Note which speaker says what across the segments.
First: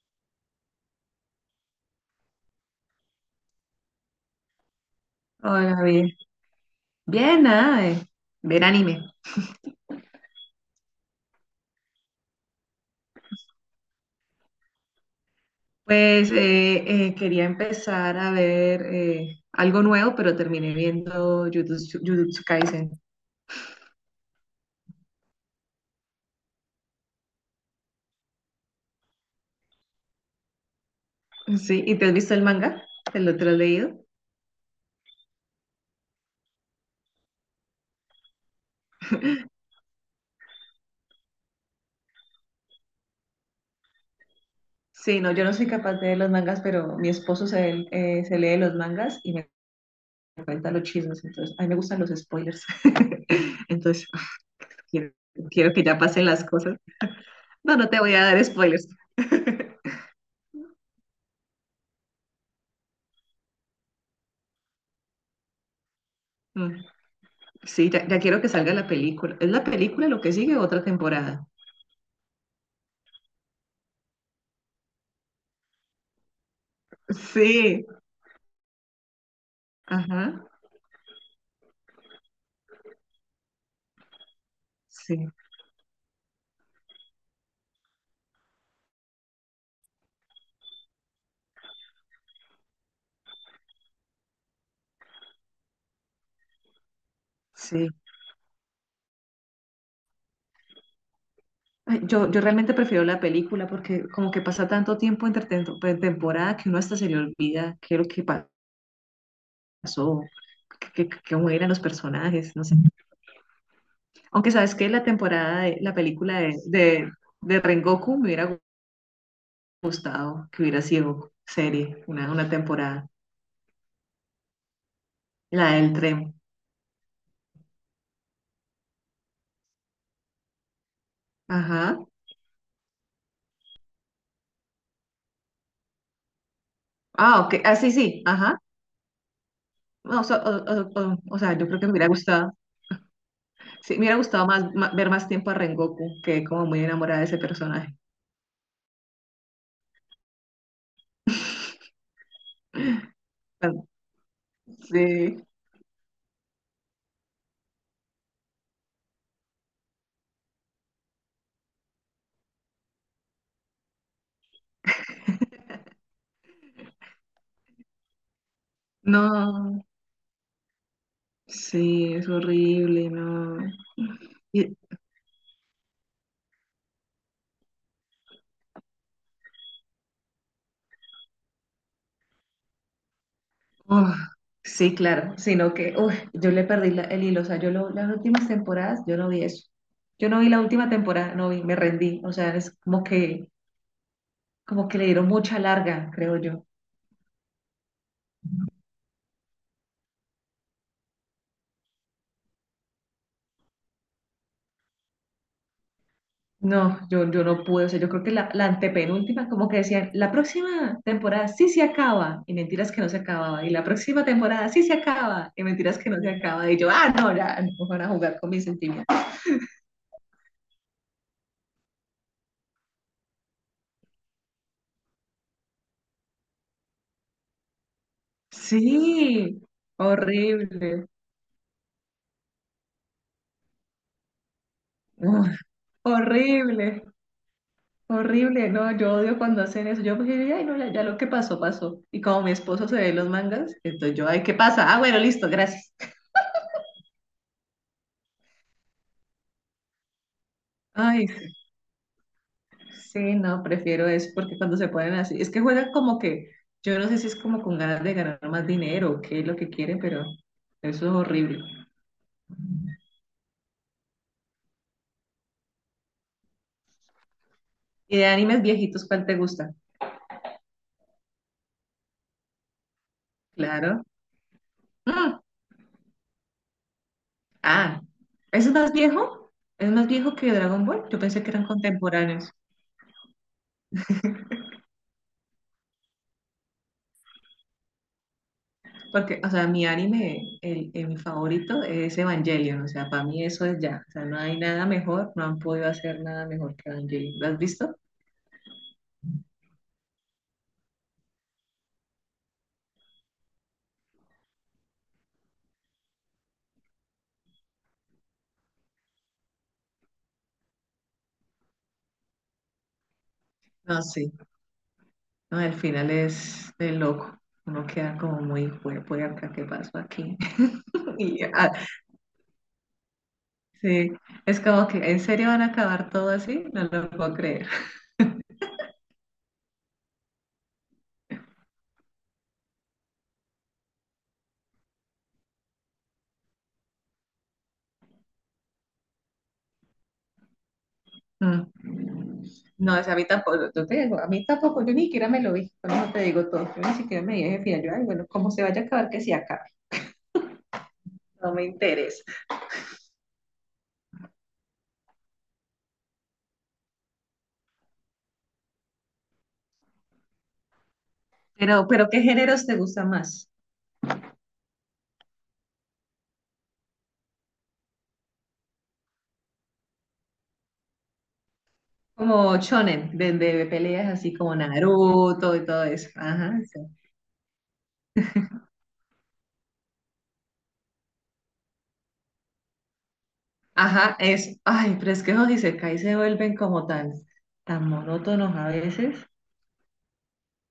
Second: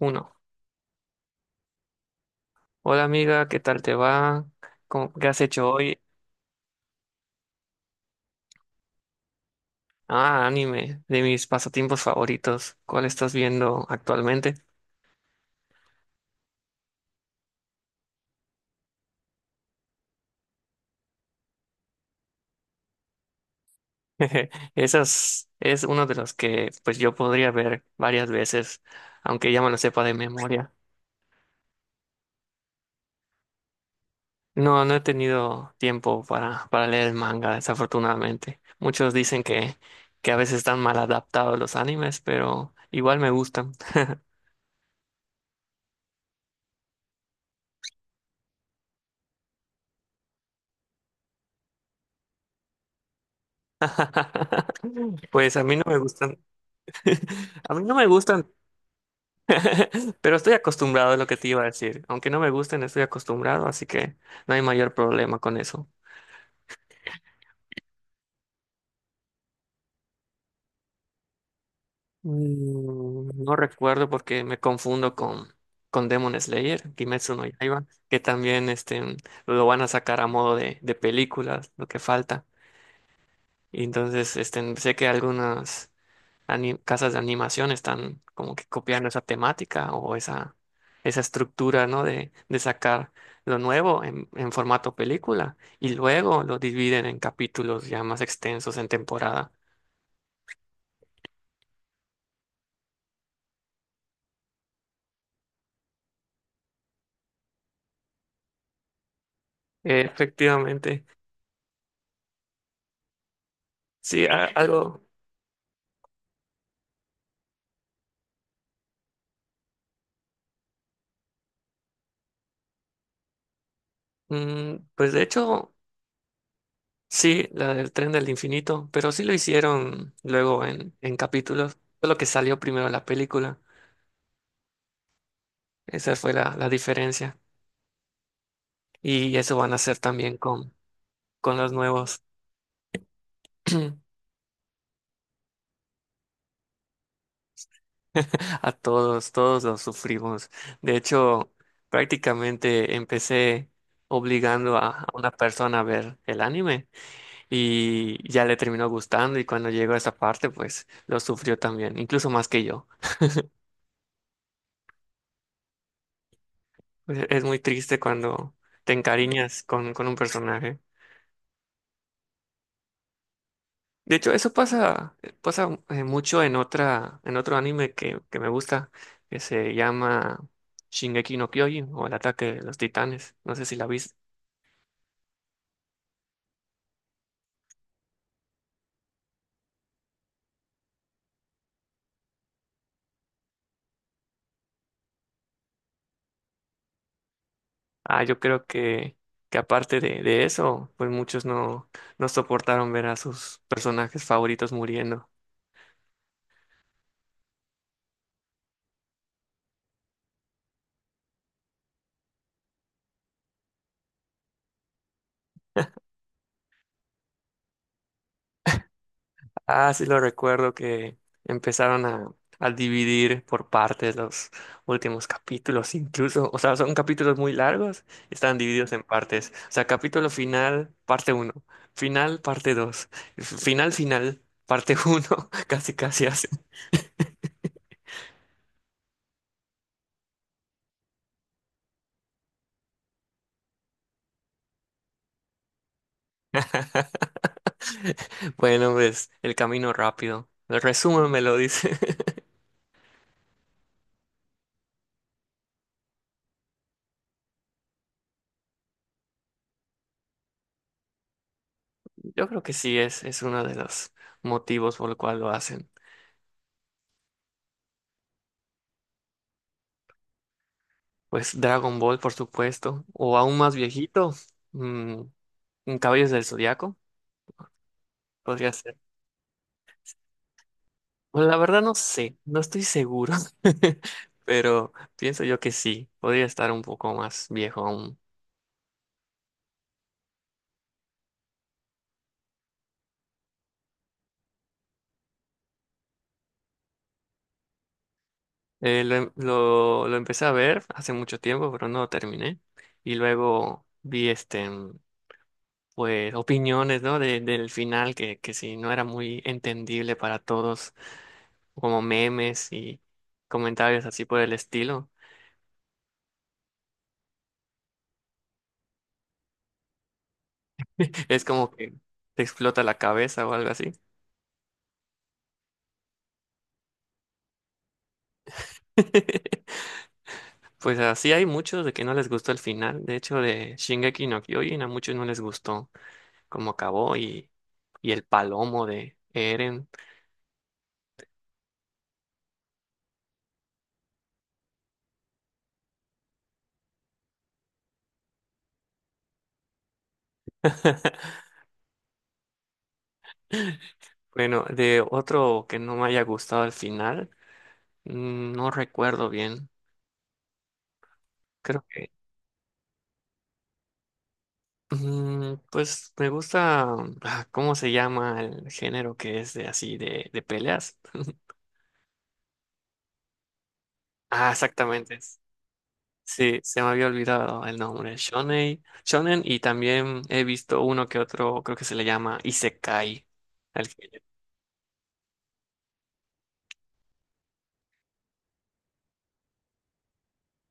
Speaker 1: Uno. Hola amiga, ¿qué tal te va? ¿Qué has hecho
Speaker 2: Hola,
Speaker 1: hoy?
Speaker 2: bien. Bien, nada, de ver anime.
Speaker 1: Ah, anime, de mis pasatiempos favoritos. ¿Cuál estás viendo actualmente?
Speaker 2: Pues quería empezar a ver algo nuevo, pero terminé viendo Jujutsu Kaisen.
Speaker 1: Esas es uno de los que pues yo podría ver varias veces, aunque ya me lo sepa de memoria.
Speaker 2: Sí, ¿y te has visto el manga? Te lo has leído?
Speaker 1: No he tenido tiempo para leer el manga, desafortunadamente. Muchos dicen que a veces están mal adaptados los animes, pero igual me gustan.
Speaker 2: Sí, no, yo no soy capaz de leer los mangas, pero mi esposo se lee los mangas y me cuenta los chismes, entonces a mí me gustan los spoilers. Entonces, ah, quiero,
Speaker 1: Pues a
Speaker 2: quiero
Speaker 1: mí no
Speaker 2: que ya
Speaker 1: me
Speaker 2: pasen
Speaker 1: gustan.
Speaker 2: las cosas.
Speaker 1: A
Speaker 2: No,
Speaker 1: mí
Speaker 2: no
Speaker 1: no
Speaker 2: te
Speaker 1: me
Speaker 2: voy a dar
Speaker 1: gustan.
Speaker 2: spoilers.
Speaker 1: Pero estoy acostumbrado a lo que te iba a decir. Aunque no me gusten, estoy acostumbrado, así que no hay mayor problema con eso.
Speaker 2: Mm. Sí, ya quiero que salga la película. ¿Es la película lo que sigue o otra temporada?
Speaker 1: No recuerdo porque me confundo con Demon Slayer, Kimetsu no
Speaker 2: Sí,
Speaker 1: Yaiba, que también lo van a sacar
Speaker 2: ajá,
Speaker 1: a modo de películas, lo que falta. Y entonces este, sé que
Speaker 2: sí,
Speaker 1: algunas. Casas de animación están como que copiando esa temática o esa estructura, ¿no? De sacar lo nuevo en formato película y luego lo dividen en
Speaker 2: sí.
Speaker 1: capítulos ya más extensos en temporada.
Speaker 2: Ay, yo realmente prefiero la película porque como que pasa tanto tiempo entre temporada que uno hasta se le olvida qué es lo que pasó,
Speaker 1: Efectivamente,
Speaker 2: cómo eran los personajes, no sé.
Speaker 1: sí,
Speaker 2: Aunque sabes que
Speaker 1: algo,
Speaker 2: la película de Rengoku me hubiera gustado que hubiera sido serie, una temporada,
Speaker 1: pues de
Speaker 2: la
Speaker 1: hecho,
Speaker 2: del tren.
Speaker 1: sí, la del tren del infinito, pero sí lo hicieron luego en capítulos,
Speaker 2: Ajá.
Speaker 1: solo que salió primero la película, esa fue la diferencia,
Speaker 2: Ah, ok. Ah, sí, sí. Ajá.
Speaker 1: y eso van a hacer
Speaker 2: No,
Speaker 1: también
Speaker 2: o sea,
Speaker 1: con
Speaker 2: yo
Speaker 1: los
Speaker 2: creo que me hubiera
Speaker 1: nuevos.
Speaker 2: gustado, sí, me hubiera gustado más, ver más tiempo a Rengoku, que como muy enamorada de ese personaje.
Speaker 1: A todos, todos los sufrimos. De hecho, prácticamente empecé
Speaker 2: Ah,
Speaker 1: obligando a una
Speaker 2: sí,
Speaker 1: persona a ver el anime y ya le terminó gustando y cuando llegó a esa parte, pues lo sufrió también, incluso más que yo. Pues, es muy triste cuando te encariñas
Speaker 2: no,
Speaker 1: con un personaje.
Speaker 2: sí, es horrible, no.
Speaker 1: De hecho, eso
Speaker 2: Y-
Speaker 1: pasa, pasa mucho en en otro anime que me gusta, que se llama Shingeki no Kyojin o El ataque de los titanes. No sé si la viste.
Speaker 2: uf, sí, claro, sino que uf, yo le perdí el hilo, o sea, las últimas temporadas, yo no vi eso. Yo no vi la última temporada, no vi, me rendí, o sea, es como que le dieron mucha larga, creo yo.
Speaker 1: Ah, yo creo que aparte de eso, pues muchos no soportaron ver a sus personajes favoritos muriendo.
Speaker 2: No, yo no pude, o sea, yo creo que la antepenúltima, como que decían, la próxima temporada sí se acaba, y mentiras que no se acababa, y la próxima temporada sí se acaba, y mentiras que no se acaba, y yo, ah, no, ya, no van a jugar con mis sentimientos.
Speaker 1: Ah, sí lo recuerdo que empezaron a dividir por partes los últimos capítulos, incluso, o sea, son capítulos muy largos, están divididos en partes.
Speaker 2: Sí,
Speaker 1: O sea, capítulo final,
Speaker 2: horrible.
Speaker 1: parte uno, final, parte 2, final, final, parte uno,
Speaker 2: Uf,
Speaker 1: casi casi así.
Speaker 2: horrible, horrible, no, yo odio cuando hacen eso, yo pues, diría, ay, no, ya, ya lo que pasó, pasó, y como mi esposo se ve los mangas, entonces yo, ay, ¿qué pasa? Ah, bueno, listo, gracias.
Speaker 1: Bueno, pues el camino rápido. El
Speaker 2: Ay,
Speaker 1: resumen me lo
Speaker 2: sí.
Speaker 1: dice.
Speaker 2: Sí, no, prefiero eso porque cuando se ponen así, es que juegan yo no sé si es como con ganas de ganar más dinero o qué es lo que quieren, pero eso es horrible.
Speaker 1: Yo creo que sí es uno de los motivos por el cual lo hacen.
Speaker 2: ¿Y de animes viejitos cuál te gusta?
Speaker 1: Pues Dragon Ball, por supuesto. O aún más
Speaker 2: Claro.
Speaker 1: viejito, mm,
Speaker 2: Mm,
Speaker 1: Caballos del Zodiaco,
Speaker 2: ah, ¿es
Speaker 1: podría
Speaker 2: más
Speaker 1: ser.
Speaker 2: viejo? ¿Es más viejo que Dragon Ball? Yo pensé
Speaker 1: Bueno,
Speaker 2: que
Speaker 1: la
Speaker 2: eran
Speaker 1: verdad no sé,
Speaker 2: contemporáneos,
Speaker 1: no estoy seguro. Pero pienso yo que sí, podría estar un poco más viejo aún.
Speaker 2: porque, o sea, mi anime, mi favorito es Evangelion, o sea, para mí eso es ya, o sea, no hay nada mejor, no han podido hacer nada mejor que Evangelion. ¿Lo has visto?
Speaker 1: Lo empecé a ver hace mucho tiempo, pero no lo terminé. Y luego vi este. Pues opiniones, ¿no? Del final que sí no era muy entendible para todos, como memes y
Speaker 2: No,
Speaker 1: comentarios así
Speaker 2: sí.
Speaker 1: por el estilo.
Speaker 2: No, el final es de loco. Uno queda como muy cuerpo y acá, ¿qué pasó aquí? Y,
Speaker 1: Es
Speaker 2: ah,
Speaker 1: como que te explota la cabeza o algo así.
Speaker 2: sí, es como que, ¿en serio van a acabar todo así? No lo puedo creer.
Speaker 1: Pues así hay muchos de que no les gustó el final. De hecho, de Shingeki no Kyojin a muchos no les gustó cómo acabó y el palomo de Eren.
Speaker 2: Mm. No, es a mí tampoco, yo te digo, a mí tampoco, yo ni siquiera me lo vi, por eso te digo todo, yo ni siquiera me dije, final, yo, ay, bueno, como se vaya a acabar, que se acabe, no me interesa.
Speaker 1: Bueno, de otro que no me haya gustado el final, mm, no recuerdo bien. Creo
Speaker 2: Pero
Speaker 1: que
Speaker 2: ¿qué géneros te gusta más?
Speaker 1: mm, pues me gusta, ah, ¿cómo se llama el género que es de así de peleas?
Speaker 2: Como shonen, de peleas así
Speaker 1: Ah,
Speaker 2: como
Speaker 1: exactamente.
Speaker 2: Naruto y todo eso.
Speaker 1: Sí,
Speaker 2: Ajá, sí.
Speaker 1: se me había olvidado el nombre. Shonen, Shonen y también he visto uno que otro, creo que se le llama Isekai. Al
Speaker 2: Ajá,
Speaker 1: género.
Speaker 2: es, ay, pero es que los isekais se vuelven tan monótonos a veces,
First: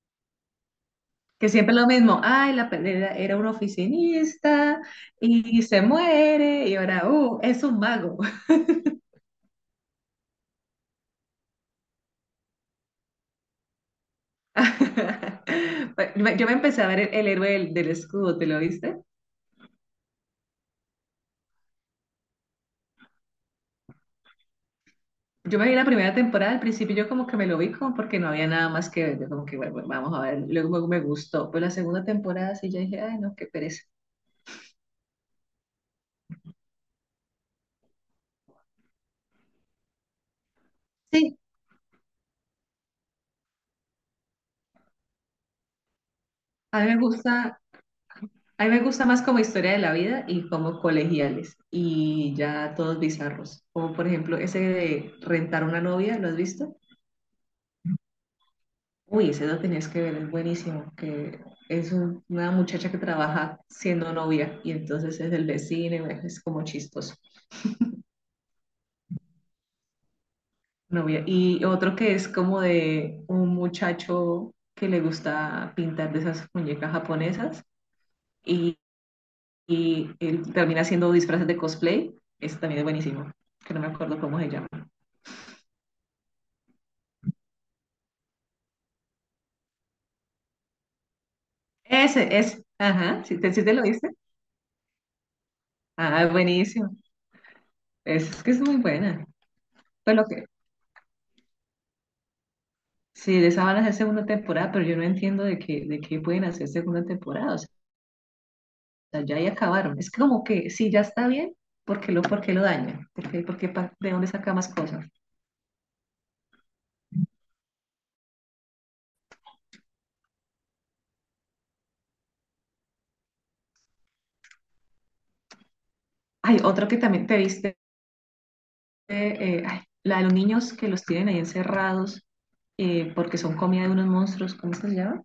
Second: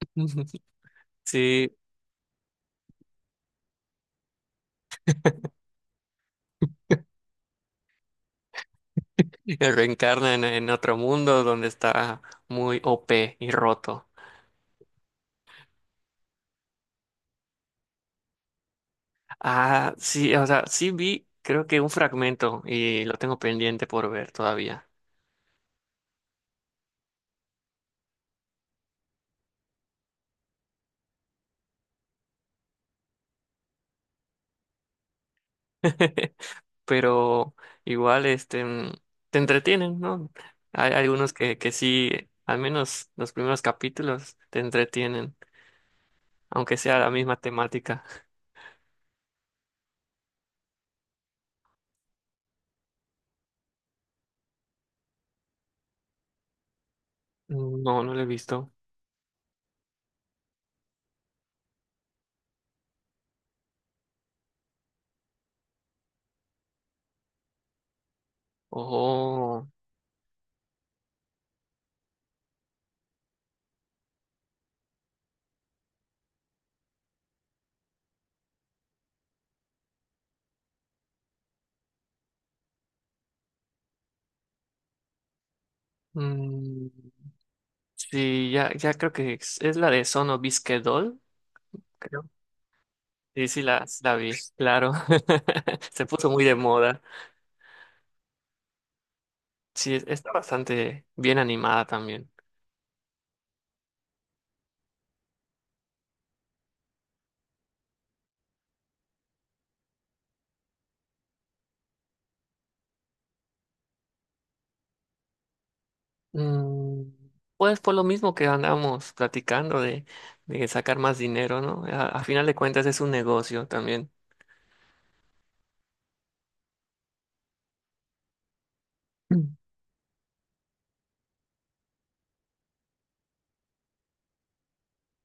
Speaker 2: que
Speaker 1: Sí,
Speaker 2: siempre es lo mismo, ay, la pelea era un oficinista y se muere y ahora, es un mago.
Speaker 1: que reencarna en otro mundo donde está muy OP y roto.
Speaker 2: Yo me empecé a ver el héroe del escudo, ¿te lo viste?
Speaker 1: Ah, sí, o sea, sí vi, creo que un fragmento y lo tengo pendiente por ver todavía.
Speaker 2: Yo me vi la primera temporada, al principio yo como que me lo vi como porque no había nada más que ver, yo como que bueno, bueno, vamos a ver, luego me gustó, pero la segunda temporada sí ya dije, ay, no, qué pereza.
Speaker 1: Pero igual este te entretienen, ¿no? Hay algunos
Speaker 2: Sí,
Speaker 1: que sí, al menos los primeros capítulos te entretienen, aunque
Speaker 2: a mí
Speaker 1: sea
Speaker 2: me
Speaker 1: la misma
Speaker 2: gusta,
Speaker 1: temática.
Speaker 2: a mí me gusta más como historia de la vida y como colegiales y ya todos bizarros. Como por ejemplo ese de rentar una novia, ¿lo has visto?
Speaker 1: No, no lo he visto.
Speaker 2: Uy, ese lo tenías que ver, es buenísimo, que es una muchacha que trabaja siendo novia y entonces es del vecino, y bueno, es como chistoso.
Speaker 1: Oh,
Speaker 2: Novia. Y otro que es como de un muchacho que le gusta pintar de esas muñecas japonesas y, y él termina haciendo disfraces de cosplay, ese también es buenísimo, que no me acuerdo cómo se llama.
Speaker 1: mm, sí, ya, ya creo que es la de Sono Bisque Doll, creo.
Speaker 2: Ese. Ajá, si
Speaker 1: Sí,
Speaker 2: te,
Speaker 1: sí,
Speaker 2: sí te lo
Speaker 1: la, sí
Speaker 2: dice.
Speaker 1: la vi, claro. Se
Speaker 2: Ah,
Speaker 1: puso muy de
Speaker 2: buenísimo.
Speaker 1: moda.
Speaker 2: Es que es muy buena.
Speaker 1: Sí,
Speaker 2: Pues lo
Speaker 1: está
Speaker 2: que,
Speaker 1: bastante bien animada también.
Speaker 2: sí, de esa van a hacer segunda temporada, pero yo no entiendo de qué pueden hacer segunda temporada. O sea, ya ahí acabaron. Es como que si ya está bien, por qué lo dañan? Por qué de dónde saca más cosas?
Speaker 1: Mm, pues por lo mismo que andamos platicando de sacar más dinero, ¿no? A final de cuentas es un negocio también.
Speaker 2: Hay otro que también te viste,
Speaker 1: Mm.
Speaker 2: ay, la de los niños que los tienen ahí encerrados, porque son comida de unos monstruos. ¿Cómo es que se llama?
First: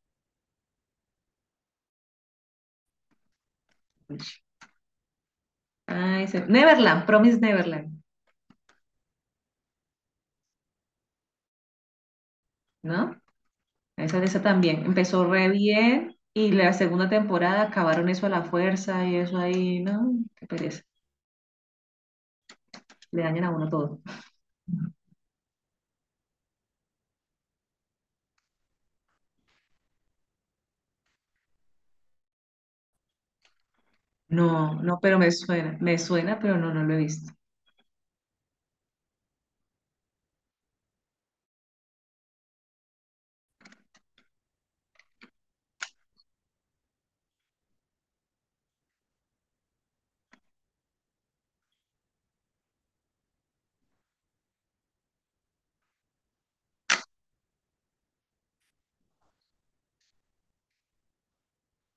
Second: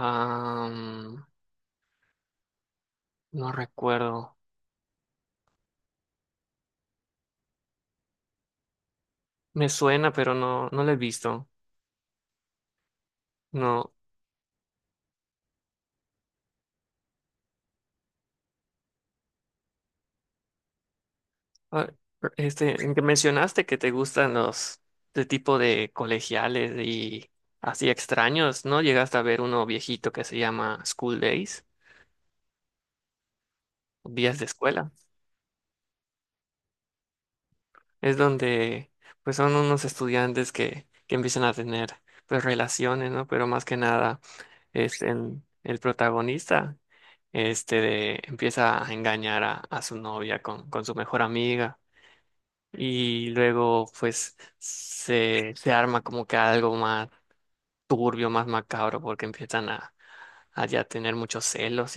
Speaker 1: Am, no recuerdo.
Speaker 2: Ay, Neverland, Promise Neverland,
Speaker 1: Me suena, pero no, no lo he visto.
Speaker 2: ¿no?
Speaker 1: No.
Speaker 2: Esa también empezó re bien y la segunda temporada acabaron eso a la fuerza y eso ahí, no, qué pereza.
Speaker 1: Ah, este, en que
Speaker 2: Le dañan a
Speaker 1: mencionaste
Speaker 2: uno
Speaker 1: que te
Speaker 2: todo.
Speaker 1: gustan los de tipo de colegiales y así extraños, ¿no? Llegaste a ver uno viejito que se llama School Days, días de
Speaker 2: No,
Speaker 1: escuela.
Speaker 2: no, pero me suena, pero no, no lo he visto.
Speaker 1: Es donde pues son unos estudiantes que empiezan a tener pues relaciones, ¿no? Pero más que nada, el protagonista empieza a engañar a su novia con su mejor amiga y luego pues se arma como que algo más turbio, más macabro porque empiezan a ya tener muchos celos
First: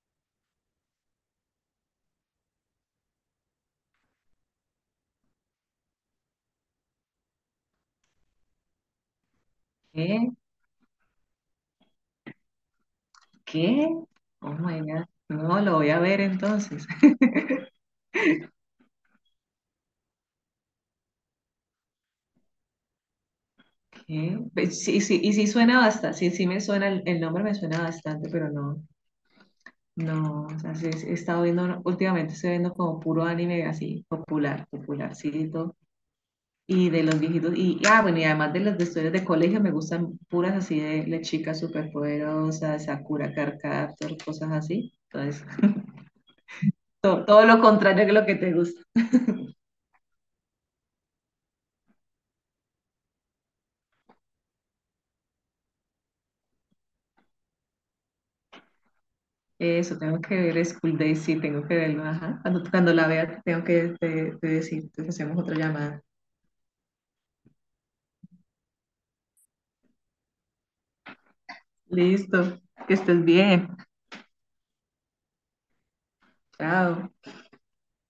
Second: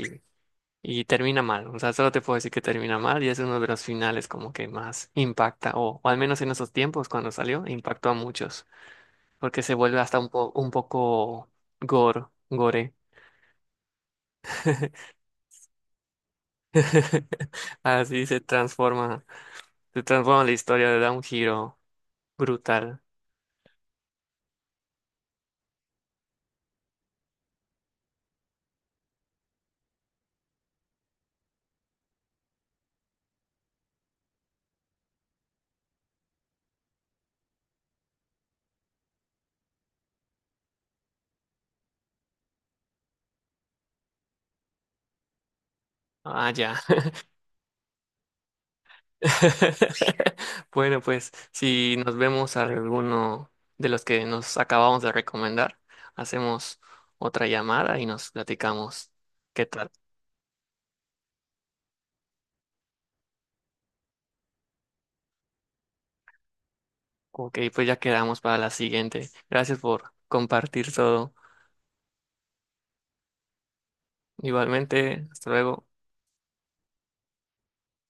Speaker 1: y termina mal, o sea, solo te puedo decir que termina mal y es uno de los finales como que más impacta, o al menos en esos tiempos cuando salió, impactó a muchos, porque se vuelve hasta un,
Speaker 2: ¿Qué?
Speaker 1: un poco gore, gore.
Speaker 2: ¿Qué? Oh my God. No, lo voy a ver entonces.
Speaker 1: Así se transforma la historia, le da un giro brutal.
Speaker 2: ¿Qué? Pe- sí, sí, y sí suena bastante, sí, sí me suena, el nombre me suena bastante, pero no, no, o sea, sí, sí, he estado viendo, últimamente estoy viendo como puro anime así, popular, popularcito. Y de los viejitos, y ah, bueno, y además de las de historias de colegio, me gustan puras así de las chicas superpoderosas Sakura Carcaptor, cosas así. Entonces,
Speaker 1: Ah, ya.
Speaker 2: todo lo contrario que lo que te gusta.
Speaker 1: Bueno, pues si nos vemos a alguno de los que nos acabamos de recomendar, hacemos otra llamada y nos platicamos qué tal.
Speaker 2: Eso, tengo que ver School Days, sí, tengo que verlo, ajá. Cuando la vea, te decir, entonces hacemos otra llamada.
Speaker 1: Ok, pues ya quedamos para la siguiente. Gracias por compartir todo.
Speaker 2: Listo, que estés bien.
Speaker 1: Igualmente, hasta luego.
Speaker 2: Chao.